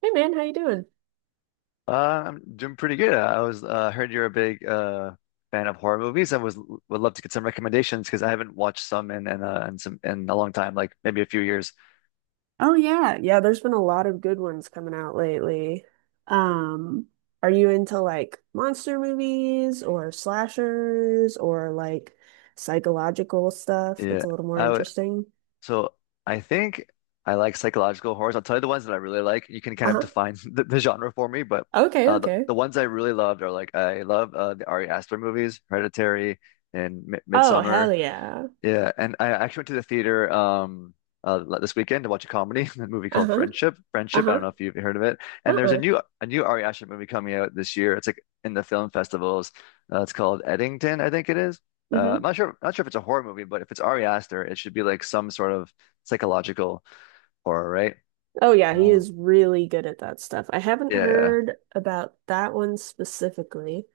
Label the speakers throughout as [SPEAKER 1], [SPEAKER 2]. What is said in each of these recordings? [SPEAKER 1] Hey man, how you doing?
[SPEAKER 2] I'm doing pretty good. I was Heard you're a big fan of horror movies. I was Would love to get some recommendations because I haven't watched some in a long time, like maybe a few years.
[SPEAKER 1] Oh yeah, yeah, there's been a lot of good ones coming out lately. Um, are you into like monster movies or slashers or like psychological stuff that's
[SPEAKER 2] Yeah,
[SPEAKER 1] a little more
[SPEAKER 2] I would,
[SPEAKER 1] interesting?
[SPEAKER 2] so I think I like psychological horrors. I'll tell you the ones that I really like. You can kind of
[SPEAKER 1] Uh-huh.
[SPEAKER 2] define the genre for me, but
[SPEAKER 1] Okay,
[SPEAKER 2] uh, the
[SPEAKER 1] okay.
[SPEAKER 2] the ones I really loved are like I love the Ari Aster movies, Hereditary and M
[SPEAKER 1] Oh,
[SPEAKER 2] Midsommar.
[SPEAKER 1] hell yeah.
[SPEAKER 2] Yeah, and I actually went to the theater this weekend to watch a comedy, a movie called
[SPEAKER 1] Uh-huh.
[SPEAKER 2] Friendship. Friendship, I
[SPEAKER 1] Uh-huh.
[SPEAKER 2] don't know if you've heard of it. And there's a
[SPEAKER 1] Uh-uh.
[SPEAKER 2] new a new Ari Aster movie coming out this year. It's like in the film festivals. It's called Eddington, I think it is. I'm
[SPEAKER 1] Hmm.
[SPEAKER 2] not sure if it's a horror movie, but if it's Ari Aster, it should be like some sort of psychological horror, right?
[SPEAKER 1] Oh yeah, he
[SPEAKER 2] Um,
[SPEAKER 1] is really good at that stuff. I haven't
[SPEAKER 2] yeah, yeah.
[SPEAKER 1] heard about that one specifically,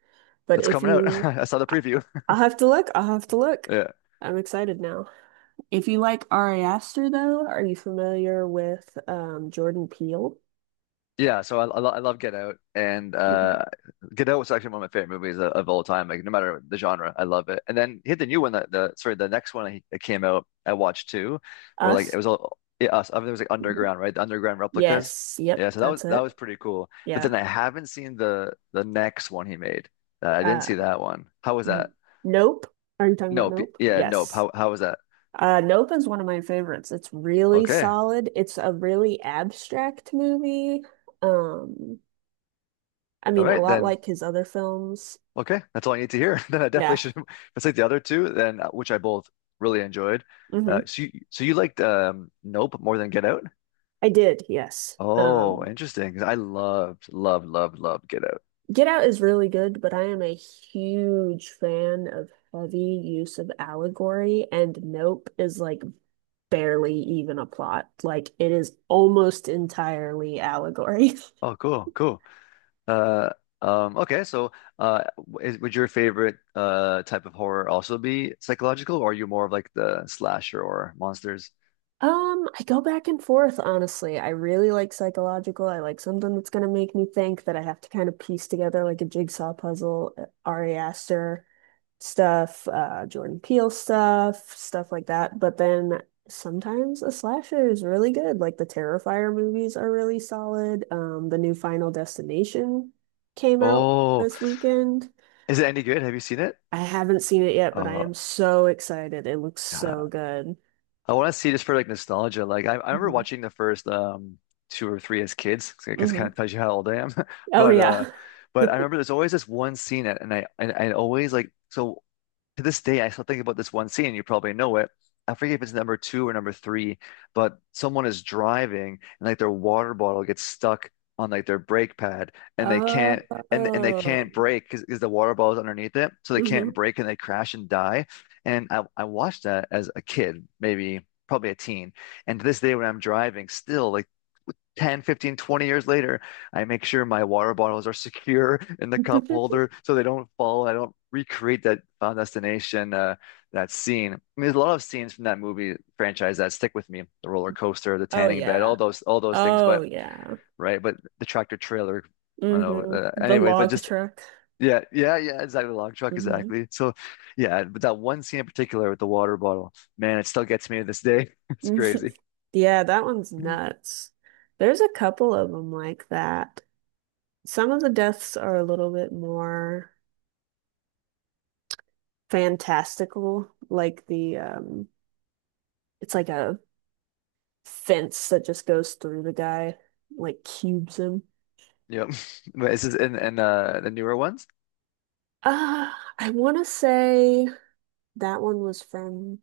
[SPEAKER 1] but
[SPEAKER 2] It's
[SPEAKER 1] if
[SPEAKER 2] coming out.
[SPEAKER 1] you
[SPEAKER 2] I saw the
[SPEAKER 1] I-
[SPEAKER 2] preview.
[SPEAKER 1] I'll have to look. I'll have to look.
[SPEAKER 2] Yeah.
[SPEAKER 1] I'm excited now. If you like Ari Aster, though, are you familiar with Jordan Peele?
[SPEAKER 2] Yeah, so I love Get Out, and
[SPEAKER 1] Mhm.
[SPEAKER 2] Get Out was actually one of my favorite movies of all time. Like no matter the genre, I love it. And then he had the new one that, the, sorry, the next one that came out, I watched too, where like it
[SPEAKER 1] Us?
[SPEAKER 2] was all, yeah, us. I mean, it was like
[SPEAKER 1] Mhm.
[SPEAKER 2] underground, right? The underground replicas.
[SPEAKER 1] Yes.
[SPEAKER 2] Yeah,
[SPEAKER 1] Yep,
[SPEAKER 2] so that was
[SPEAKER 1] that's
[SPEAKER 2] that
[SPEAKER 1] it.
[SPEAKER 2] was pretty cool. But
[SPEAKER 1] Yeah.
[SPEAKER 2] then I haven't seen the next one he made. I didn't
[SPEAKER 1] Uh,
[SPEAKER 2] see that one. How was that?
[SPEAKER 1] n- Nope. Are you talking about
[SPEAKER 2] Nope.
[SPEAKER 1] Nope?
[SPEAKER 2] Yeah, nope.
[SPEAKER 1] Yes.
[SPEAKER 2] How was that?
[SPEAKER 1] Nope is one of my favorites. It's really
[SPEAKER 2] Okay,
[SPEAKER 1] solid. It's a really abstract movie. Um, I
[SPEAKER 2] all
[SPEAKER 1] mean, a
[SPEAKER 2] right
[SPEAKER 1] lot
[SPEAKER 2] then.
[SPEAKER 1] like his other films.
[SPEAKER 2] Okay, that's all I need to hear. Then I definitely
[SPEAKER 1] Yeah.
[SPEAKER 2] should. Let's like the other two, then, which I both really enjoyed. Uh,
[SPEAKER 1] Hmm.
[SPEAKER 2] so you, so you liked Nope more than Get Out?
[SPEAKER 1] I did, yes.
[SPEAKER 2] Oh, interesting. 'Cause I loved, loved, loved, loved Get Out.
[SPEAKER 1] Get Out is really good, but I am a huge fan of heavy use of allegory, and Nope is like barely even a plot. Like it is almost entirely allegory.
[SPEAKER 2] Oh, cool, cool. Uh, okay, so, uh, would your favorite type of horror also be psychological, or are you more of like the slasher or monsters?
[SPEAKER 1] I go back and forth, honestly. I really like psychological. I like something that's going to make me think that I have to kind of piece together like a jigsaw puzzle. Ari Aster stuff, Jordan Peele stuff, stuff like that. But then sometimes a slasher is really good. Like the Terrifier movies are really solid. The new Final Destination came out
[SPEAKER 2] Oh,
[SPEAKER 1] this weekend.
[SPEAKER 2] is it any good? Have you seen it?
[SPEAKER 1] I haven't seen it yet, but I
[SPEAKER 2] Oh,
[SPEAKER 1] am so excited. It looks
[SPEAKER 2] yeah.
[SPEAKER 1] so good.
[SPEAKER 2] I want to see just for like nostalgia. Like I remember
[SPEAKER 1] Hmm.
[SPEAKER 2] watching the first two or three as kids. 'Cause I guess kind
[SPEAKER 1] Hmm.
[SPEAKER 2] of tells you how old I am.
[SPEAKER 1] Oh
[SPEAKER 2] But
[SPEAKER 1] yeah.
[SPEAKER 2] I remember there's always this one scene, and I always, like, so, to this day, I still think about this one scene. You probably know it. I forget if it's number two or number three, but someone is driving and like their water bottle gets stuck on like their brake pad and they
[SPEAKER 1] Oh.
[SPEAKER 2] can't brake because the water bottle is underneath it, so they can't
[SPEAKER 1] Hmm.
[SPEAKER 2] brake and they crash and die. And I watched that as a kid, maybe probably a teen, and to this day when I'm driving, still like 10, 15, 20 years later, I make sure my water bottles are secure in the cup holder so they don't fall. I don't recreate that Final Destination, that scene. I mean, there's a lot of scenes from that movie franchise that stick with me. The roller coaster, the
[SPEAKER 1] Oh
[SPEAKER 2] tanning bed,
[SPEAKER 1] yeah.
[SPEAKER 2] all those things.
[SPEAKER 1] Oh
[SPEAKER 2] But,
[SPEAKER 1] yeah.
[SPEAKER 2] right, but the tractor trailer, I don't
[SPEAKER 1] Hmm.
[SPEAKER 2] know.
[SPEAKER 1] The
[SPEAKER 2] Anyways, but
[SPEAKER 1] log
[SPEAKER 2] just,
[SPEAKER 1] truck.
[SPEAKER 2] yeah, yeah, yeah, exactly. The log truck,
[SPEAKER 1] Hmm.
[SPEAKER 2] exactly. So yeah, but that one scene in particular with the water bottle, man, it still gets me to this day. It's crazy.
[SPEAKER 1] Yeah, that one's nuts. There's a couple of them like that. Some of the deaths are a little bit more fantastical, like the it's like a fence that just goes through the guy, like cubes him.
[SPEAKER 2] Yep. But is this in the newer ones?
[SPEAKER 1] Uh, I want to say that one was from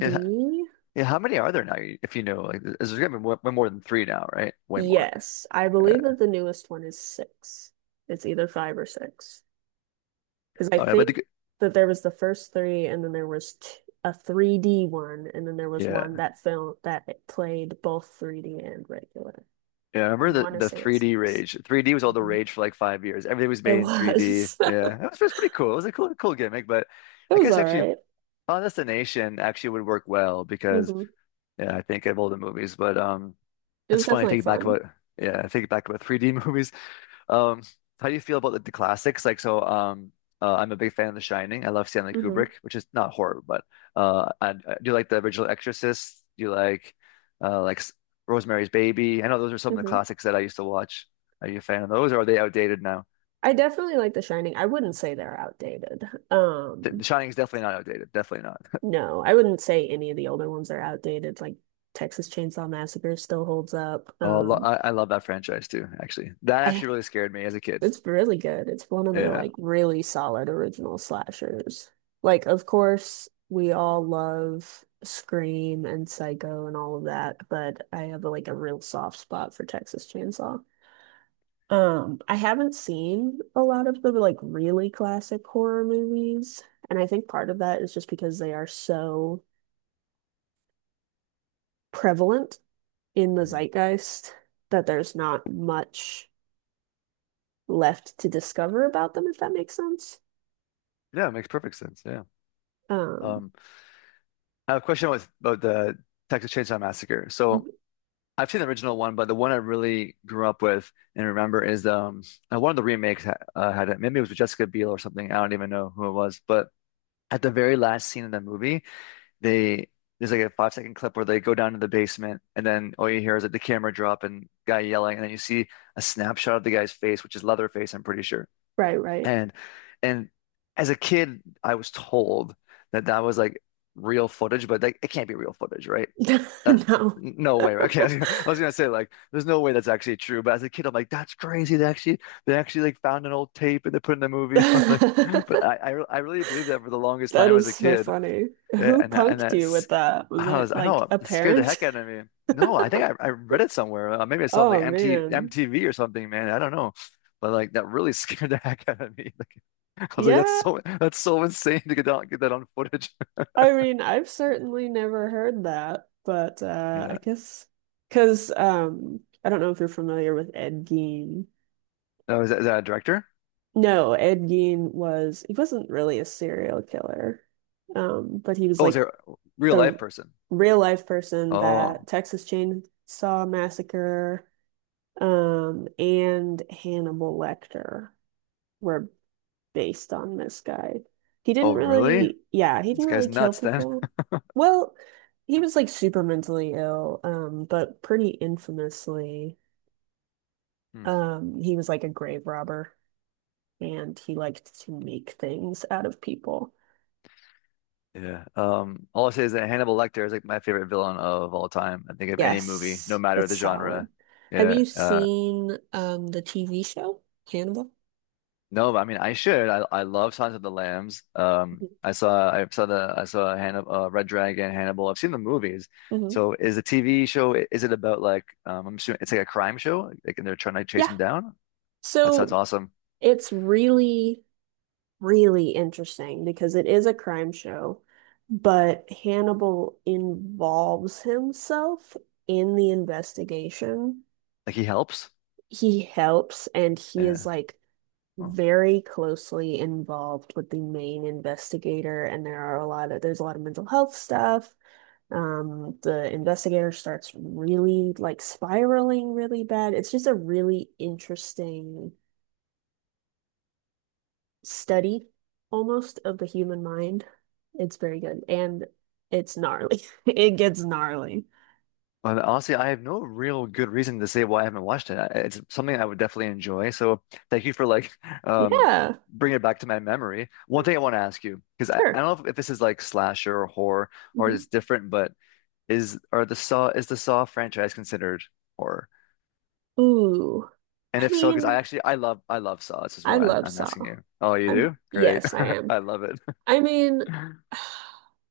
[SPEAKER 2] Yeah, yeah. How many are there now? If you know, like, there's gonna be more, way more than three now, right? Way more.
[SPEAKER 1] Yes, I
[SPEAKER 2] Yeah.
[SPEAKER 1] believe that the newest one is six. It's either five or six. Because I
[SPEAKER 2] Oh, yeah,
[SPEAKER 1] think that there was the first three, and then there was t a 3D one, and then there was one
[SPEAKER 2] yeah,
[SPEAKER 1] that film that it played both 3D and regular.
[SPEAKER 2] yeah. I
[SPEAKER 1] I
[SPEAKER 2] remember the
[SPEAKER 1] want to
[SPEAKER 2] the
[SPEAKER 1] say it's
[SPEAKER 2] 3D
[SPEAKER 1] six.
[SPEAKER 2] rage. 3D was all the
[SPEAKER 1] Mhm.
[SPEAKER 2] rage for like 5 years. Everything was
[SPEAKER 1] It
[SPEAKER 2] made in 3D.
[SPEAKER 1] was.
[SPEAKER 2] Yeah, it was pretty cool. It was a cool, cool gimmick. But
[SPEAKER 1] It
[SPEAKER 2] I
[SPEAKER 1] was
[SPEAKER 2] guess
[SPEAKER 1] all
[SPEAKER 2] actually,
[SPEAKER 1] right.
[SPEAKER 2] Final Destination actually would work well because,
[SPEAKER 1] Mm-hmm.
[SPEAKER 2] yeah, I think of all the movies. But
[SPEAKER 1] It was
[SPEAKER 2] it's funny
[SPEAKER 1] definitely
[SPEAKER 2] thinking back
[SPEAKER 1] fun.
[SPEAKER 2] about yeah, thinking back about 3D movies. Um, how do you feel about the classics? Like, so, I'm a big fan of The Shining. I love Stanley
[SPEAKER 1] Hmm.
[SPEAKER 2] Kubrick, which is not horror. But I do you like the original Exorcist? Do you like, uh, like S- Rosemary's Baby? I know those are some of the
[SPEAKER 1] Hmm.
[SPEAKER 2] classics that I used to watch. Are you a fan of those, or are they outdated now?
[SPEAKER 1] I definitely like The Shining. I wouldn't say they're outdated.
[SPEAKER 2] The,
[SPEAKER 1] Um,
[SPEAKER 2] The Shining is definitely not outdated. Definitely not.
[SPEAKER 1] no, I wouldn't say any of the older ones are outdated. Like Texas Chainsaw Massacre still holds up.
[SPEAKER 2] Oh, lo I, I love that franchise too. Actually, that
[SPEAKER 1] I
[SPEAKER 2] actually really scared me as a kid.
[SPEAKER 1] It's really good. It's one of the
[SPEAKER 2] Yeah.
[SPEAKER 1] like really solid original slashers. Like, of course, we all love Scream and Psycho and all of that, but I have like a real soft spot for Texas Chainsaw. I haven't seen a lot of the like really classic horror movies, and I think part of that is just because they are so prevalent in the
[SPEAKER 2] Mhm.
[SPEAKER 1] zeitgeist that there's not much left to discover about them, if that makes sense.
[SPEAKER 2] Yeah, it makes perfect sense. Yeah.
[SPEAKER 1] Um,
[SPEAKER 2] Um, I have a question with about the Texas Chainsaw Massacre. So I've seen the original one, but the one I really grew up with and remember is one of the remakes ha had it. Maybe it was with Jessica Biel or something. I don't even know who it was. But at the very last scene in the movie, they there's like a 5-second clip where they go down to the basement, and then all you hear is like the camera drop and guy yelling, and then you see a snapshot of the guy's face, which is Leatherface, I'm pretty sure.
[SPEAKER 1] Right, right.
[SPEAKER 2] And and as a kid, I was told that that was like real footage, but like it can't be real footage, right? that
[SPEAKER 1] No.
[SPEAKER 2] No way. Okay, I was gonna say like there's no way that's actually true. But as a kid, I'm like, that's crazy. They actually like found an old tape and they put it in the movie. I was like, but I really believed that for the longest
[SPEAKER 1] That
[SPEAKER 2] time as
[SPEAKER 1] is
[SPEAKER 2] a
[SPEAKER 1] so
[SPEAKER 2] kid.
[SPEAKER 1] funny.
[SPEAKER 2] Yeah,
[SPEAKER 1] Who
[SPEAKER 2] and that- and
[SPEAKER 1] punked you with
[SPEAKER 2] that's
[SPEAKER 1] that? Was
[SPEAKER 2] I was
[SPEAKER 1] it
[SPEAKER 2] I don't
[SPEAKER 1] like
[SPEAKER 2] know,
[SPEAKER 1] a
[SPEAKER 2] it scared the
[SPEAKER 1] parent?
[SPEAKER 2] heck out of me. No, I think I read it somewhere. Maybe I saw it on like
[SPEAKER 1] Oh man.
[SPEAKER 2] MTV or something, man. I don't know. But like that really scared the heck out of me. Like I was like, that's
[SPEAKER 1] Yeah,
[SPEAKER 2] so that's so insane to get that on footage.
[SPEAKER 1] I mean, I've certainly never heard that, but I
[SPEAKER 2] Yeah.
[SPEAKER 1] guess because I don't know if you're familiar with Ed Gein.
[SPEAKER 2] Oh, is that a director?
[SPEAKER 1] No, Ed Gein was he wasn't really a serial killer. But he was
[SPEAKER 2] Oh, is
[SPEAKER 1] like
[SPEAKER 2] there a real life
[SPEAKER 1] the
[SPEAKER 2] person?
[SPEAKER 1] real life person that
[SPEAKER 2] Oh,
[SPEAKER 1] Texas Chainsaw Massacre and Hannibal Lecter were based on this guy. He didn't
[SPEAKER 2] oh, really?
[SPEAKER 1] really, yeah, he
[SPEAKER 2] This
[SPEAKER 1] didn't
[SPEAKER 2] guy's
[SPEAKER 1] really kill
[SPEAKER 2] nuts then.
[SPEAKER 1] people. Well, he was like super mentally ill, but pretty infamously,
[SPEAKER 2] Hmm.
[SPEAKER 1] he was like a grave robber and he liked to make things out of people.
[SPEAKER 2] Yeah. All I say is that Hannibal Lecter is like my favorite villain of all time. I think of any movie, no
[SPEAKER 1] Yes,
[SPEAKER 2] matter
[SPEAKER 1] it's
[SPEAKER 2] the
[SPEAKER 1] solid.
[SPEAKER 2] genre.
[SPEAKER 1] Have
[SPEAKER 2] Yeah.
[SPEAKER 1] you seen the TV show Hannibal?
[SPEAKER 2] No, but I mean, I should. I love Silence of the Lambs. I saw Hannibal, Red Dragon, Hannibal. I've seen the movies.
[SPEAKER 1] Hmm.
[SPEAKER 2] So is the TV show? Is it about, like? I'm assuming it's like a crime show. Like, and they're trying to chase
[SPEAKER 1] Yeah.
[SPEAKER 2] him down. That sounds
[SPEAKER 1] So
[SPEAKER 2] awesome.
[SPEAKER 1] it's really really interesting because it is a crime show, but Hannibal involves himself in the investigation.
[SPEAKER 2] Like he helps.
[SPEAKER 1] He helps and he is
[SPEAKER 2] Yeah.
[SPEAKER 1] like
[SPEAKER 2] Huh.
[SPEAKER 1] very closely involved with the main investigator, and there's a lot of mental health stuff. The investigator starts really like spiraling really bad. It's just a really interesting study almost of the human mind. It's very good and it's gnarly. It gets gnarly.
[SPEAKER 2] But honestly, I have no real good reason to say why I haven't watched it. It's something I would definitely enjoy. So thank you for like um,
[SPEAKER 1] Yeah,
[SPEAKER 2] bringing it back to my memory. One thing I want to ask you, because I
[SPEAKER 1] sure.
[SPEAKER 2] don't know if this is like slasher or horror or
[SPEAKER 1] Mhm.
[SPEAKER 2] it's different, but is the Saw franchise considered horror?
[SPEAKER 1] Ooh,
[SPEAKER 2] And
[SPEAKER 1] I
[SPEAKER 2] if so, because I
[SPEAKER 1] mean,
[SPEAKER 2] actually I love I love Saw. This is
[SPEAKER 1] I
[SPEAKER 2] why I'm,
[SPEAKER 1] love
[SPEAKER 2] I'm
[SPEAKER 1] Saw.
[SPEAKER 2] asking you. Oh, you
[SPEAKER 1] I'm,
[SPEAKER 2] do? Great.
[SPEAKER 1] yes, I am.
[SPEAKER 2] I love it.
[SPEAKER 1] I mean,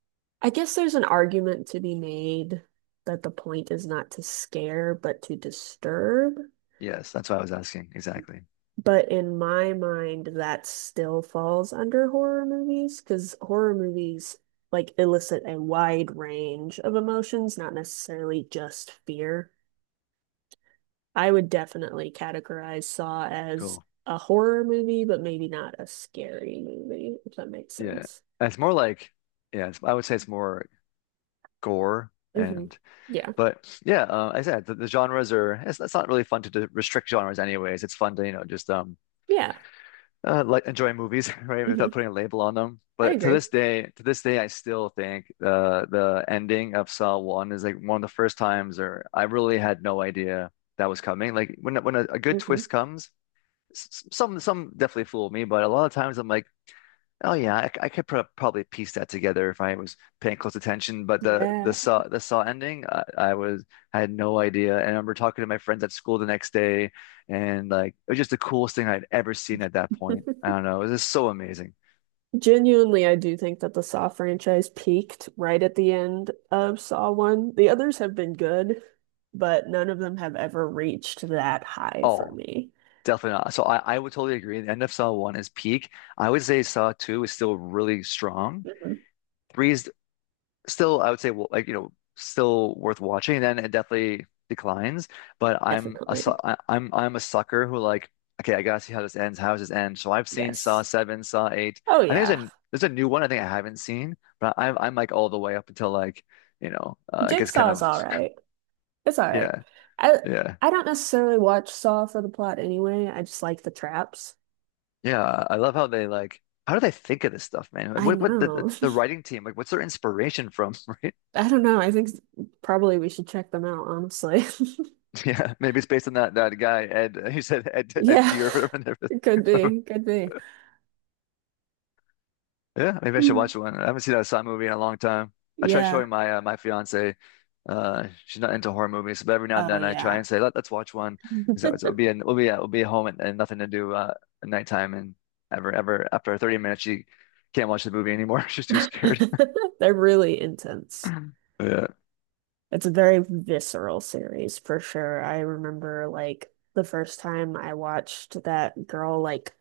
[SPEAKER 1] I guess there's an argument to be made that the point is not to scare, but to disturb.
[SPEAKER 2] Yes, that's why I was asking. Exactly.
[SPEAKER 1] But in my mind, that still falls under horror movies because horror movies like elicit a wide range of emotions, not necessarily just fear. I would definitely categorize Saw as
[SPEAKER 2] Cool.
[SPEAKER 1] a horror movie, but maybe not a scary movie, if that makes
[SPEAKER 2] Yeah.
[SPEAKER 1] sense.
[SPEAKER 2] And it's more like, yeah. It's, I would say it's more gore
[SPEAKER 1] Hmm.
[SPEAKER 2] and.
[SPEAKER 1] Yeah.
[SPEAKER 2] But yeah, like I said, the genres are. It's not really fun to restrict genres, anyways. It's fun to, just
[SPEAKER 1] Yeah.
[SPEAKER 2] like, enjoy movies, right, without
[SPEAKER 1] Hmm.
[SPEAKER 2] putting a label on them.
[SPEAKER 1] I
[SPEAKER 2] But
[SPEAKER 1] agree.
[SPEAKER 2] to this day, I still think the ending of Saw One is like one of the first times, or I really had no idea that was coming. Like when a good
[SPEAKER 1] Hmm.
[SPEAKER 2] twist comes, some definitely fool me, but a lot of times I'm like. Oh yeah, I could probably piece that together if I was paying close attention. But the the
[SPEAKER 1] Yeah.
[SPEAKER 2] saw the saw ending, I had no idea. And I remember talking to my friends at school the next day, and like it was just the coolest thing I'd ever seen at that point. I don't know, it was just so amazing.
[SPEAKER 1] Genuinely, I do think that the Saw franchise peaked right at the end of Saw 1. The others have been good, but none of them have ever reached that high for
[SPEAKER 2] Oh,
[SPEAKER 1] me.
[SPEAKER 2] definitely not. So I would totally agree. The end of Saw One is peak. I would say Saw Two is still really strong.
[SPEAKER 1] Mhm.
[SPEAKER 2] Three, still, I would say, well, like, still worth watching. Then it definitely declines. But I'm a, su-
[SPEAKER 1] Definitely.
[SPEAKER 2] I, am I'm I'm a sucker who, like, okay, I gotta see how this ends. How does this end? So I've seen Saw
[SPEAKER 1] Yes.
[SPEAKER 2] 7, Saw 8.
[SPEAKER 1] Oh
[SPEAKER 2] I think there's
[SPEAKER 1] yeah.
[SPEAKER 2] a there's a new one I think I haven't seen, but I'm like all the way up until, like, I guess kind
[SPEAKER 1] Jigsaw is
[SPEAKER 2] of,
[SPEAKER 1] all right. It's all right.
[SPEAKER 2] yeah,
[SPEAKER 1] I
[SPEAKER 2] yeah,
[SPEAKER 1] I don't necessarily watch Saw for the plot anyway. I just like the traps.
[SPEAKER 2] yeah. I love how they like. How do they think of this stuff, man? Like,
[SPEAKER 1] I
[SPEAKER 2] what the the
[SPEAKER 1] know.
[SPEAKER 2] the writing team like? What's their inspiration from, right?
[SPEAKER 1] I don't know. Probably we should check them out, honestly.
[SPEAKER 2] Yeah, maybe it's based on that guy Ed. You said Ed
[SPEAKER 1] Yeah.
[SPEAKER 2] Gear or whatever.
[SPEAKER 1] It could be. Could be.
[SPEAKER 2] Yeah, maybe I should
[SPEAKER 1] Hmm.
[SPEAKER 2] watch one. I haven't seen a Saw movie in a long time. I tried
[SPEAKER 1] Yeah.
[SPEAKER 2] showing my fiance. She's not into horror movies, but every now and
[SPEAKER 1] Oh
[SPEAKER 2] then I try
[SPEAKER 1] yeah.
[SPEAKER 2] and say, let, let's watch one. Because, that, so It'll be an, we'll be home and nothing to do, at nighttime. And ever after 30 minutes, she can't watch the movie anymore. She's too scared.
[SPEAKER 1] They're really intense.
[SPEAKER 2] Yeah,
[SPEAKER 1] It's a very visceral series for sure. I remember like the first time I watched that girl like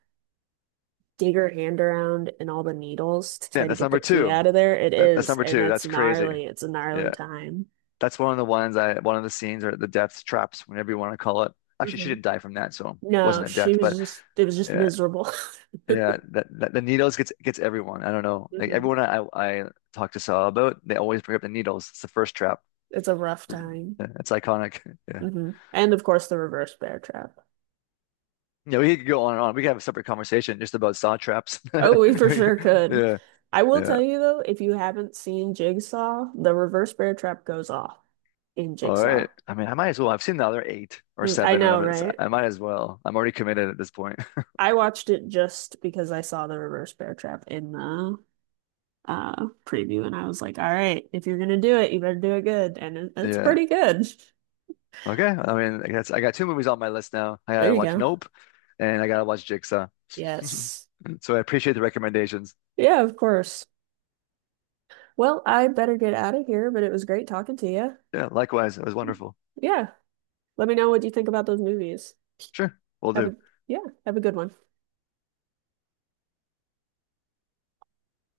[SPEAKER 1] dig her hand around in all the needles to try
[SPEAKER 2] yeah.
[SPEAKER 1] to
[SPEAKER 2] That's
[SPEAKER 1] get the
[SPEAKER 2] number
[SPEAKER 1] key
[SPEAKER 2] two.
[SPEAKER 1] out of there. It
[SPEAKER 2] That's
[SPEAKER 1] is,
[SPEAKER 2] number
[SPEAKER 1] and
[SPEAKER 2] two.
[SPEAKER 1] it's
[SPEAKER 2] That's crazy.
[SPEAKER 1] gnarly. It's a gnarly
[SPEAKER 2] Yeah,
[SPEAKER 1] time.
[SPEAKER 2] that's one of the ones I one of the scenes or the death traps, whatever you want to call it. Actually, she
[SPEAKER 1] Hmm.
[SPEAKER 2] didn't die from that, so it
[SPEAKER 1] No,
[SPEAKER 2] wasn't a
[SPEAKER 1] she
[SPEAKER 2] death.
[SPEAKER 1] was
[SPEAKER 2] But
[SPEAKER 1] just it was just
[SPEAKER 2] yeah.
[SPEAKER 1] miserable.
[SPEAKER 2] Yeah, that, that the needles gets everyone. I don't know. Like
[SPEAKER 1] Hmm.
[SPEAKER 2] everyone I talk to Saw about, they always bring up the needles. It's the first trap.
[SPEAKER 1] It's a rough time.
[SPEAKER 2] Yeah, it's iconic. Yeah.
[SPEAKER 1] Hmm. And of course the reverse bear trap.
[SPEAKER 2] Yeah, we could go on and on. We could have a separate conversation just about Saw traps.
[SPEAKER 1] Oh, we for sure could.
[SPEAKER 2] Yeah,
[SPEAKER 1] I will
[SPEAKER 2] yeah.
[SPEAKER 1] tell you though, if you haven't seen Jigsaw, the reverse bear trap goes off in
[SPEAKER 2] All
[SPEAKER 1] Jigsaw.
[SPEAKER 2] right. I mean, I might as well. I've seen the other eight or
[SPEAKER 1] Mm, I
[SPEAKER 2] seven,
[SPEAKER 1] know,
[SPEAKER 2] whatever. It's,
[SPEAKER 1] right?
[SPEAKER 2] I might as well. I'm already committed at this point.
[SPEAKER 1] I watched it just because I saw the reverse bear trap in the preview and I was like, all right, if you're gonna do it, you better do it good. And it's
[SPEAKER 2] Yeah.
[SPEAKER 1] pretty good.
[SPEAKER 2] Okay. I mean, I guess I got two movies on my list now. I
[SPEAKER 1] There
[SPEAKER 2] gotta
[SPEAKER 1] you
[SPEAKER 2] watch
[SPEAKER 1] go.
[SPEAKER 2] Nope, and I gotta watch Jigsaw.
[SPEAKER 1] Yes.
[SPEAKER 2] So I appreciate the recommendations.
[SPEAKER 1] Yeah, of course. Well, I better get out of here, but it was great talking to you.
[SPEAKER 2] Yeah, likewise. It was wonderful.
[SPEAKER 1] Yeah. Let me know what you think about those movies.
[SPEAKER 2] Sure, we'll
[SPEAKER 1] Have
[SPEAKER 2] do.
[SPEAKER 1] a yeah, have a good one.